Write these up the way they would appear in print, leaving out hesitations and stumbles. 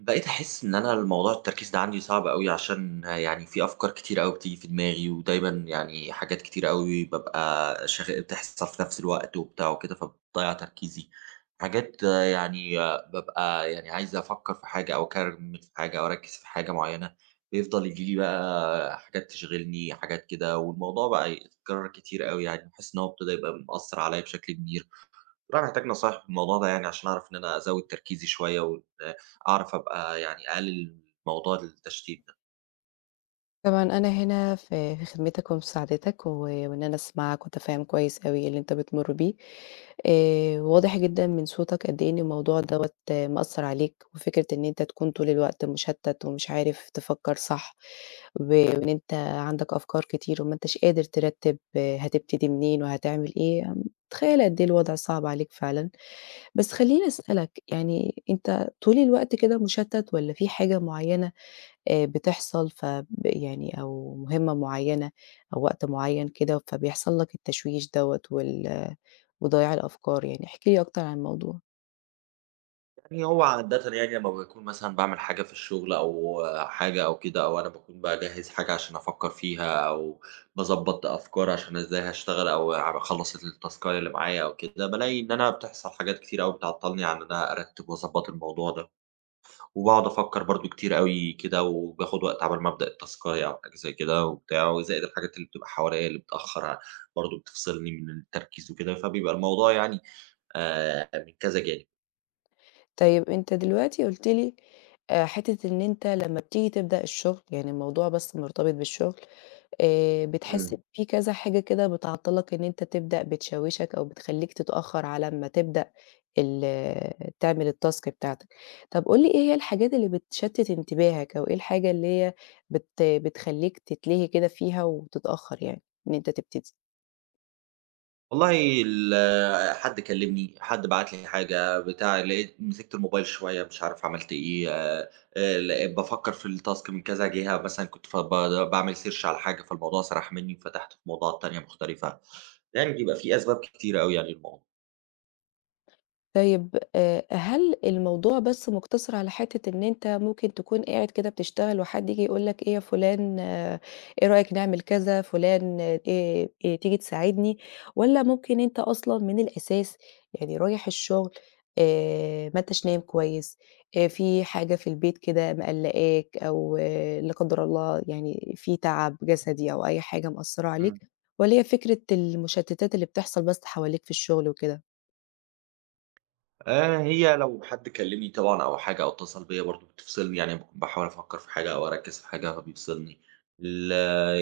بقيت أحس إن أنا الموضوع التركيز ده عندي صعب أوي، عشان يعني في أفكار كتيرة أوي بتيجي في دماغي، ودايمًا يعني حاجات كتيرة أوي بابقى بتحصل في نفس الوقت وبتاع وكده، فبتضيّع تركيزي. حاجات يعني بابقى يعني عايز أفكر في حاجة أو أكمّل في حاجة أو أركّز في حاجة معيّنة، بيفضل ييجي لي بقى حاجات تشغلني، حاجات كده، والموضوع بقى يتكرر كتير أوي يعني، باحس إن هو ابتدى يبقى مأثّر عليّا بشكل كبير. والله محتاج نصايح في الموضوع ده يعني عشان أعرف إن أنا أزوّد تركيزي شوية، وإن أعرف أبقى يعني أقلل موضوع التشتيت ده. طبعًا أنا هنا في خدمتك ومساعدتك، وإن أنا أسمعك وأتفهم كويس أوي اللي أنت بتمُر بيه، واضح جدًا من صوتك قد إيه إن الموضوع دوّة مأثّر عليك، وفكرة إن أنت تكون طول الوقت مُشتّت ومش عارف تفكّر صح، وإن أنت عندك أفكار كتير وما أنتش قادر ترتّب هتبتدي منين وهتعمل إيه، متخيّلة قد إيه الوضع صعب عليك فعلًا، بس خلّيني أسألك يعني أنت طول الوقت كده مُشتّت والّا في حاجة معيّنة بتحصل يعني أو مهمة معيّنة أو وقت معيّن كده، فبيحصل لك التشويش دوّة وضياع الأفكار يعني، احكِ لي أكتر عن الموضوع. يعني هو عادةً يعني لمّا باكون مثلًا باعمل حاجة في الشغل أو حاجة أو كده، أو أنا باكون باجهّز حاجة عشان أفكّر فيها أو باضبّط أفكار عشان إزاي هاشتغل أو أخلّص التاسكاية اللي معايا أو كده، بالاقي إن أنا بتحصل حاجات كتير أوي بتعطّلني عن إن أنا أرتّب وأضبّط الموضوع ده. وباقعد أفكّر برضه كتير أوي كده، وباخد وقت عَبَال ما أبدأ التاسكاية أو حاجة زي كده وبتاع، وزائد الحاجات اللي بتبقى حواليّا اللي بتأخّر برضه بتفصلني من التركيز وكده، فبيبقى الموضوع يعني من كذا جانب. طيب أنت دلوقتي قُلت لي حتّة إن أنت لمّا بتيجي تبدأ الشغل، يعني الموضوع بس مرتبط بالشغل، بتحس إمم. إن في كذا حاجة كده بتعطّلك إن أنت تبدأ، بتشوّشك أو بتخلّيك تتأخّر على أمّا تبدأ ال تعمل الtask بتاعتك. طَب قُل لي إيه هي الحاجات اللي بتشتِّت انتباهك أو إيه الحاجة اللي هي بتخلّيك تتلهي كده فيها وتتأخّر يعني إن أنت تبتدي؟ والله ال آه، حد كلّمني، حد بعت لي حاجة، بتاع، لقيت مسكت الموبايل شوية مش عارف عملت إيه، لقيت بافكّر في الtask من كذا جهة، مثلًا كنت ف ب باعمل search على حاجة فالموضوع سرح منّي، وفتحت في موضوعات تانية مختلفة، يعني بيبقى في أسباب كتيرة أوي يعني للموضوع. طيب، هل الموضوع بس مُقتصِر على حتّة إن أنت ممكن تكون قاعد كده بتشتغل وحد ييجي يقول لك إيه يا فُلان، إيه رأيك نعمل كذا، فُلان، تيجي تساعدني، والّا ممكن أنت أصلًا من الأساس يعني رايح الشغل، ما أنتش نايم كويس، في حاجة في البيت كده مقلّقاك أو، لا قدّر الله يعني في تعب جسدي أو أي حاجة مأثّرة عليك، إمم. والّا هي فكرة المشتّتات اللي بتحصل بس حواليك في الشغل وكده؟ آه، هي لو حد كلمني طبعًا أو حاجة أو اتصل بيّا برضه بتفصلني، يعني باكون باحاول أفكّر في حاجة أو أركّز في حاجة فبيفصلني، ال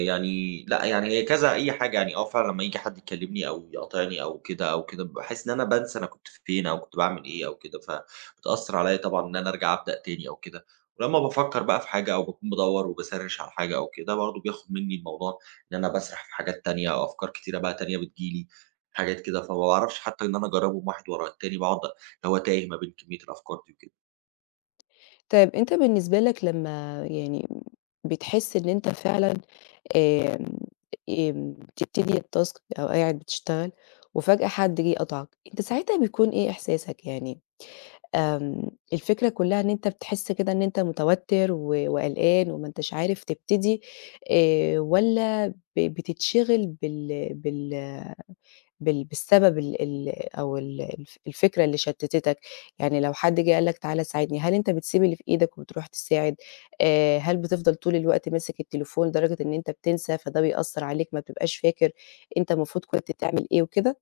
يعني لأ، يعني هي كذا أي حاجة يعني آه فعلًا لمّا ييجي حد يكلمني أو يقاطعني أو كده أو كده، باحس إن أنا بانسى أنا كنت فين أو كنت باعمل إيه أو كده، فبتأثّر عليّا طبعًا إن أنا أرجع أبدأ تاني أو كده. ولمّا بافكّر بقى في حاجة أو باكون بادوّر وباسرِّش على حاجة أو كده، برضه بياخد منّي الموضوع إن أنا باسرح في حاجات تانية أو أفكار كتيرة بقى تانية بتيجي لي، حاجات كده، فما باعرفش حتى إن أنا أجرّبهم واحد ورا التاني، باقعد هو تايه ما بين كمية الأفكار دي وكده. طيب أنت بالنسبة لك لمّا يعني بتحس إن أنت فعلًا آمم، آمم، بتبتدي الtask أو قاعد بتشتغل وفجأة حد جه قطعك، أنت ساعتها بيكون إيه إحساسك يعني؟ الفكرة كلّها إن أنت بتحس كده إن أنت متوتر و وقلقان وما أنتاش عارف تبتدي، والّا بتتشغل بالسبب ال ال أو ال الف الفكرة اللي شتتتك، يعني لو حد جه قال لك تعالَ ساعدني، هل أنت بتسيب اللي في إيدك وبتروح تساعد؟ هل بتفضل طول الوقت ماسك التليفون لدرجة إن أنت بتنسى، فده بيأثّر عليك ما بتبقاش فاكر أنت المفروض كنت تعمل إيه وكده؟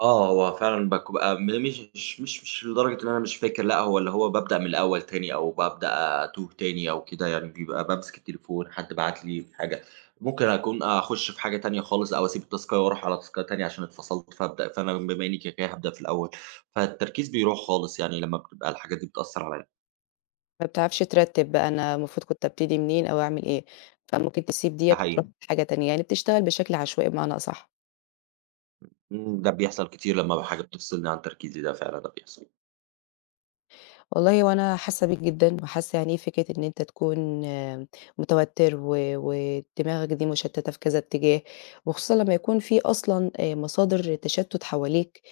آه، هو فعلًا بابقى م مش مش مش مش لدرجة إن أنا مش فاكر، لأ، هو اللي هو بابدأ من الأول تاني أو بابدأ أتوه تاني أو كده، يعني بيبقى بامسك التليفون، حد بعت لي في حاجة، ممكن أكون أخُش في حاجة تانية خالص أو أسيب التاسكاية وأروح على تاسكاية تانية عشان اتفصلت، فابدأ، فأنا بما إني كده، كده هابدأ في الأول، فالتركيز بيروح خالص يعني لمّا بتبقى الحاجات دي بتأثّر عليّا. ما بتعرفش ترتّب بقى أنا المفروض كنت أبتدي منين أو أعمل إيه، فممكن تسيب ديّة ده وتروح حقيقي. لحاجة تانية، يعني بتشتغل بشكل عشوائي بمعنى أصح. إمم، ده بيحصل كتير لمّا حاجة بتفصلني عن تركيزي، ده فعلًا ده بيحصل. والله هو أنا حاسة بيك جدًا، وحاسة يعني إيه فكرة إن أنت تكون، متوتر و ودماغك دي مشتتة في كذا اتجاه، وخصوصًا لما يكون في أصلًا مصادر تشتت حواليك،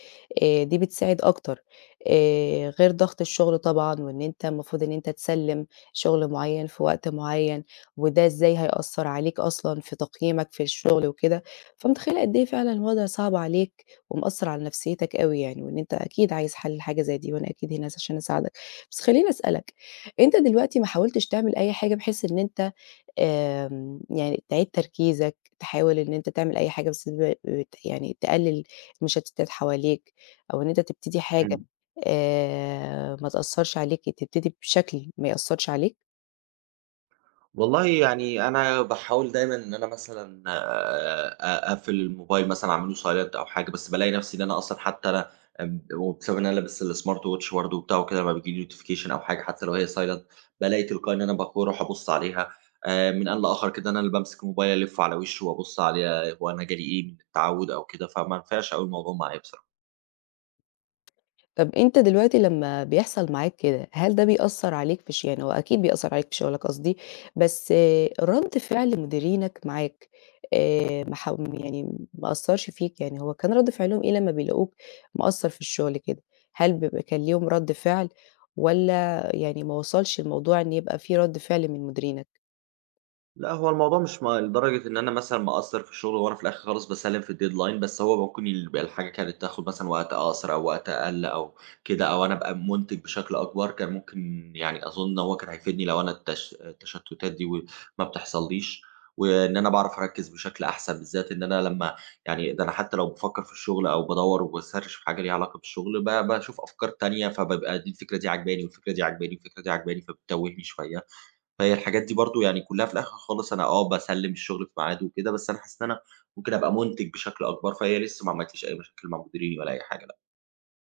دي بتساعد أكتر، غير ضغط الشغل طبعًا، وإن أنت المفروض إن أنت تسلم شغل معين في وقت معين، وده إزاي هيأثر عليك أصلًا في تقييمك في الشغل وكده، فمتخيلة قد إيه فعلًا الوضع صعب عليك ومأثر على نفسيتك أوي يعني، وإن أنت أكيد عايز حل لحاجة زي دي، وأنا أكيد هنا عشان أساعدك. بس خلّيني أسألك، أنت دلوقتي ما حاولتش تعمل أي حاجة بحيث إن أنت، يعني تعيد تركيزك، تحاول إن أنت تعمل أي حاجة بس ب بت يعني تقلل المشتتات حواليك، أو إن أنت تبتدي حاجة، إمم. ما تأثّرش عليك، تبتدي بشكل ما يأثّرش عليك؟ والله يعني أنا باحاول دايمًا إن أنا مثلًا أقفل الموبايل مثلًا أعمل له silent أو حاجة، بس بالاقي نفسي إن أنا أصلًا حتى أنا وبسبب إن أنا لابس الsmart watch برضه وبتاع وكده لمّا بييجي لي notification أو حاجة حتى لو هي silent، بالاقي تلقائي إن أنا باكون أروح أبُص عليها من آن لآخر كده، أنا اللي بامسك الموبايل ألِفّه على وشّه وأبُص عليه، هو أنا جالي إيه من التعوّد أو كده، فما نفعش أوي الموضوع معايا بص. طب أنت دلوقتي لمّا بيحصل معاك كده، هل ده بيأثّر عليك في يعني هو أكيد بيأثّر عليك في شغلك قصدي، بس، رَد فعل مديرينك معاك ما حاو يعني ما أثّرش فيك، يعني هو كان رَد فعلهم إيه لمّا بيلاقوك مقصّر في الشغل كده؟ هل بيبقى كان ليهم رَد فعل والّا يعني ما وصلش الموضوع إن يبقى في رَد فعل من مديرينك؟ لأ، هو الموضوع مش لدرجة إن أنا مثلًا مقصّر في الشغل، وأنا في الآخر خالص باسلِّم في الdeadline، بس هو ممكن يبقى الحاجة كانت تاخُد مثلًا وقت أقصر أو وقت أقل أو كده، أو أنا أبقى مُنتِج بشكل أكبر، كان ممكن يعني أظُن إن هو كان هيفيدني لو أنا التشتُّتات دي و ما بتحصلّيش، وإن أنا باعرف أركِّز بشكل أحسن، بالذات إن أنا لمّا يعني ده أنا حتّى لو بافكّر في الشغل أو بادوّر وباسرِّش في حاجة ليها علاقة بالشغل، باشوف أفكار تانية، فبابقى دي الفكرة دي عاجباني والفكرة دي عاجباني والفكرة دي عاجباني، فبتتوّهني شوية. فهي الحاجات دي برضه يعني كلّها في الآخر خالص أنا آه، باسلِّم الشغل في ميعاده وكده، بس أنا حاسس إن أنا ممكن أبقى مُنتِج بشكل أكبر، فهي لسه ما عملتليش أي مشاكل مع مديريني ولا أي حاجة لأ.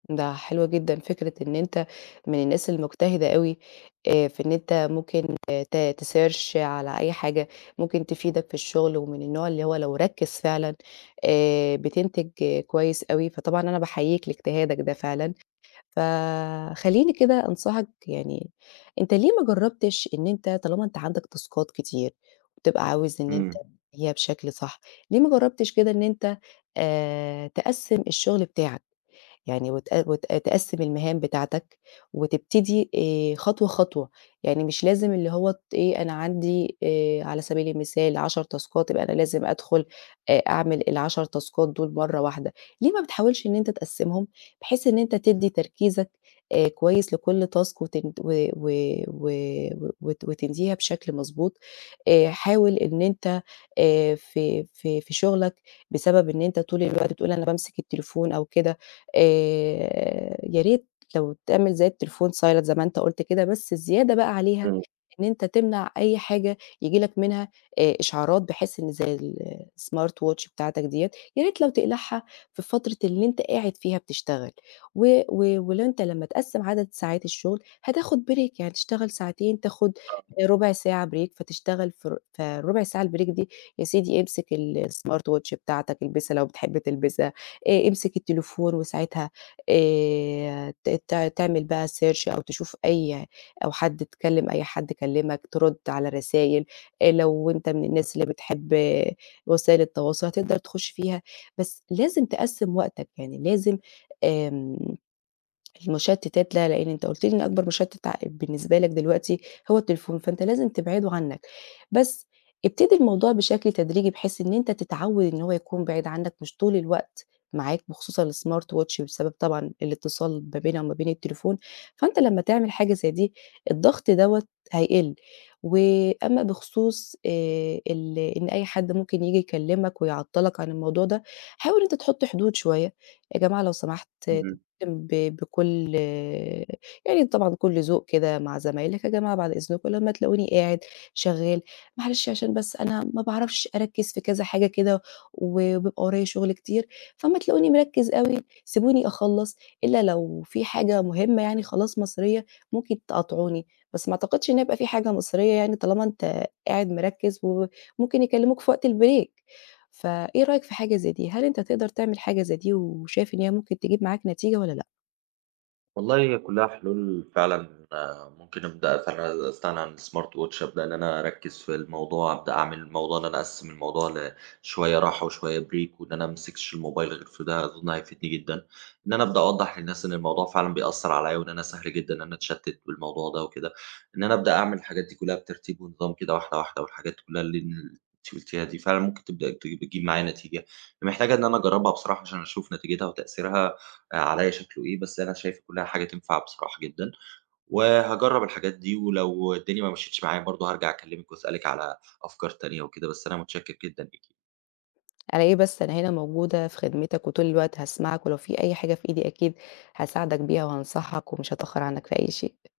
ده حلو جدًا فكرة إن أنت من الناس المجتهدة أوي، في إن أنت ممكن، آه، ت تsearch على أي حاجة ممكن تفيدك في الشغل، ومن النوع اللي هو لو ركّز فعلًا، بتنتج، كويس أوي، فطبعًا أنا باحييك لاجتهادك ده فعلًا، فخلّيني كده أنصحك يعني أنت ليه ما جرّبتش إن أنت طالما أنت عندك تاسكات كتير وبتبقى عاوز إن أنت إمم، هي بشكل صح، ليه ما جرّبتش كده إن أنت تقسّم الشغل بتاعك؟ يعني وت وت تقسّم المهام بتاعتك وتبتدي خطوة خطوة، يعني مش لازم اللي هو، إيه، أنا عندي على سبيل المثال 10 تاسكات يبقى أنا لازم أدخل أعمل ال10 تاسكات دول مرّة واحدة، ليه ما بتحاولش إن أنت تقسّمهم بحيث إن أنت تدّي تركيزك كويس لكل تاسك وتن و و و وت وتنهيها بشكل مضبوط، حاول إن أنت، في في شغلك بسبب إن أنت طول الوقت بتقول أنا بامسك التليفون أو كده، يا ريت لو تعمل زي التليفون silent زي ما أنت قُلت كده، بس الزيادة بقى عليها إمم، إن أنت تمنع أي حاجة ييجي لك منها إشعارات، بحيث إن زي الsmart watch بتاعتك ديّة، يا ريت لو تقلعها في فترة اللي أنت قاعد فيها بتشتغل، و و ولو أنت لمّا تقسّم عدد ساعات الشغل هتاخد break، يعني تشتغل ساعتين، تاخد ربع ساعة break، فتشتغل في ر فالربع ساعة الbreak دي يا سيدي امسك الsmart watch بتاعتك، البسها لو بتحب تلبسها، امسك التليفون وساعتها ت ت تعمل بقى search أو تشوف أو حد اتكلم أي حد كلمك، ترُد على رسايل، لو أنت من الناس اللي بتحب، وسائل التواصل هتقدر تخُش فيها، بس لازم تقسّم وقتك، يعني لازم، آمم المشتتات لا، لإن أنت قُلت لي إن أكبر مشتت بالنسبة لك دلوقتي هو التليفون، فأنت لازم تبعده عنك، بس ابتدي الموضوع بشكل تدريجي بحيث إن أنت تتعوّد إن هو يكون بعيد عنك مش طول الوقت معاك. بخصوص الsmart watch بسبب طبعًا الاتصال ما بينها وما بين التليفون، فأنت لمّا تعمل حاجة زي دي الضغط دوّة هيقِل، وأما بخصوص ال إن أي حد ممكن ييجي يكلمك ويعطّلك عن الموضوع ده، حاول إن أنت تحط حدود شوية، يا جماعة لو سمحت، إمم. ب بكل يعني طبعًا كل ذوق كده مع زمايلك، يا جماعة بعد إذنكم لمّا تلاقوني قاعد شغّال، معلش عشان بس أنا ما باعرفش أركّز في كذا حاجة كده، وبيبقى ورايا شغل كتير، فأمّا تلاقوني مركّز أوي سيبوني أخلّص، إلا لو في حاجة مهمة يعني خلاص مصيرية ممكن تقاطعوني، بس ما أعتقدش إن هيبقى في حاجة مصيرية يعني طالما أنت قاعد مركّز، وممكن يكلموك في وقت البريك، فإيه رأيك في حاجة زي دي؟ هل أنت تقدر تعمل حاجة زي دي وشايف إن هي ممكن تجيب معاك نتيجة والّا لأ؟ والله هي كلّها حلول فعلًا آه، ممكن أبدأ فعلًا أستغنى عن الsmart watch، أبدأ إن أنا أركّز في الموضوع، أبدأ أعمل موضوع إن أنا أقسّم الموضوع شوية راحة وشوية break، وإن أنا ما أمسكش الموبايل غير في ده أظن هيفيدني جدًا. إن أنا أبدأ أوضّح للناس إن الموضوع فعلًا بيأثّر عليّا، وإن أنا سهل جدًا إن أنا أتشتِّت بالموضوع ده وكده، إن أنا أبدأ أعمل الحاجات دي كلّها بترتيب ونظام كده واحدة، واحدة، والحاجات كلّها اللي أنتِ قُلتيها دي فعلًا ممكن تبدأ بتجيب معايا نتيجة. محتاجة إن أنا أجرّبها بصراحة عشان أشوف نتيجتها وتأثيرها آه، عليّا شكله إيه، بس أنا شايف كلّها حاجة تنفع بصراحة جدًا، وهاجرّب الحاجات دي، ولو الدنيا ما مشيتش معايا برضه هارجع أكلّمِك وأسألِك على أفكار تانية وكده، بس أنا متشكّر جدًا ليكِ. على إيه بس، أنا هنا موجودة في خدمتك وطول الوقت هاسمعك، ولو في أي حاجة في إيدي أكيد هاساعدك بيها وهانصحك ومش هاتأخّر عنّك في أي شيء.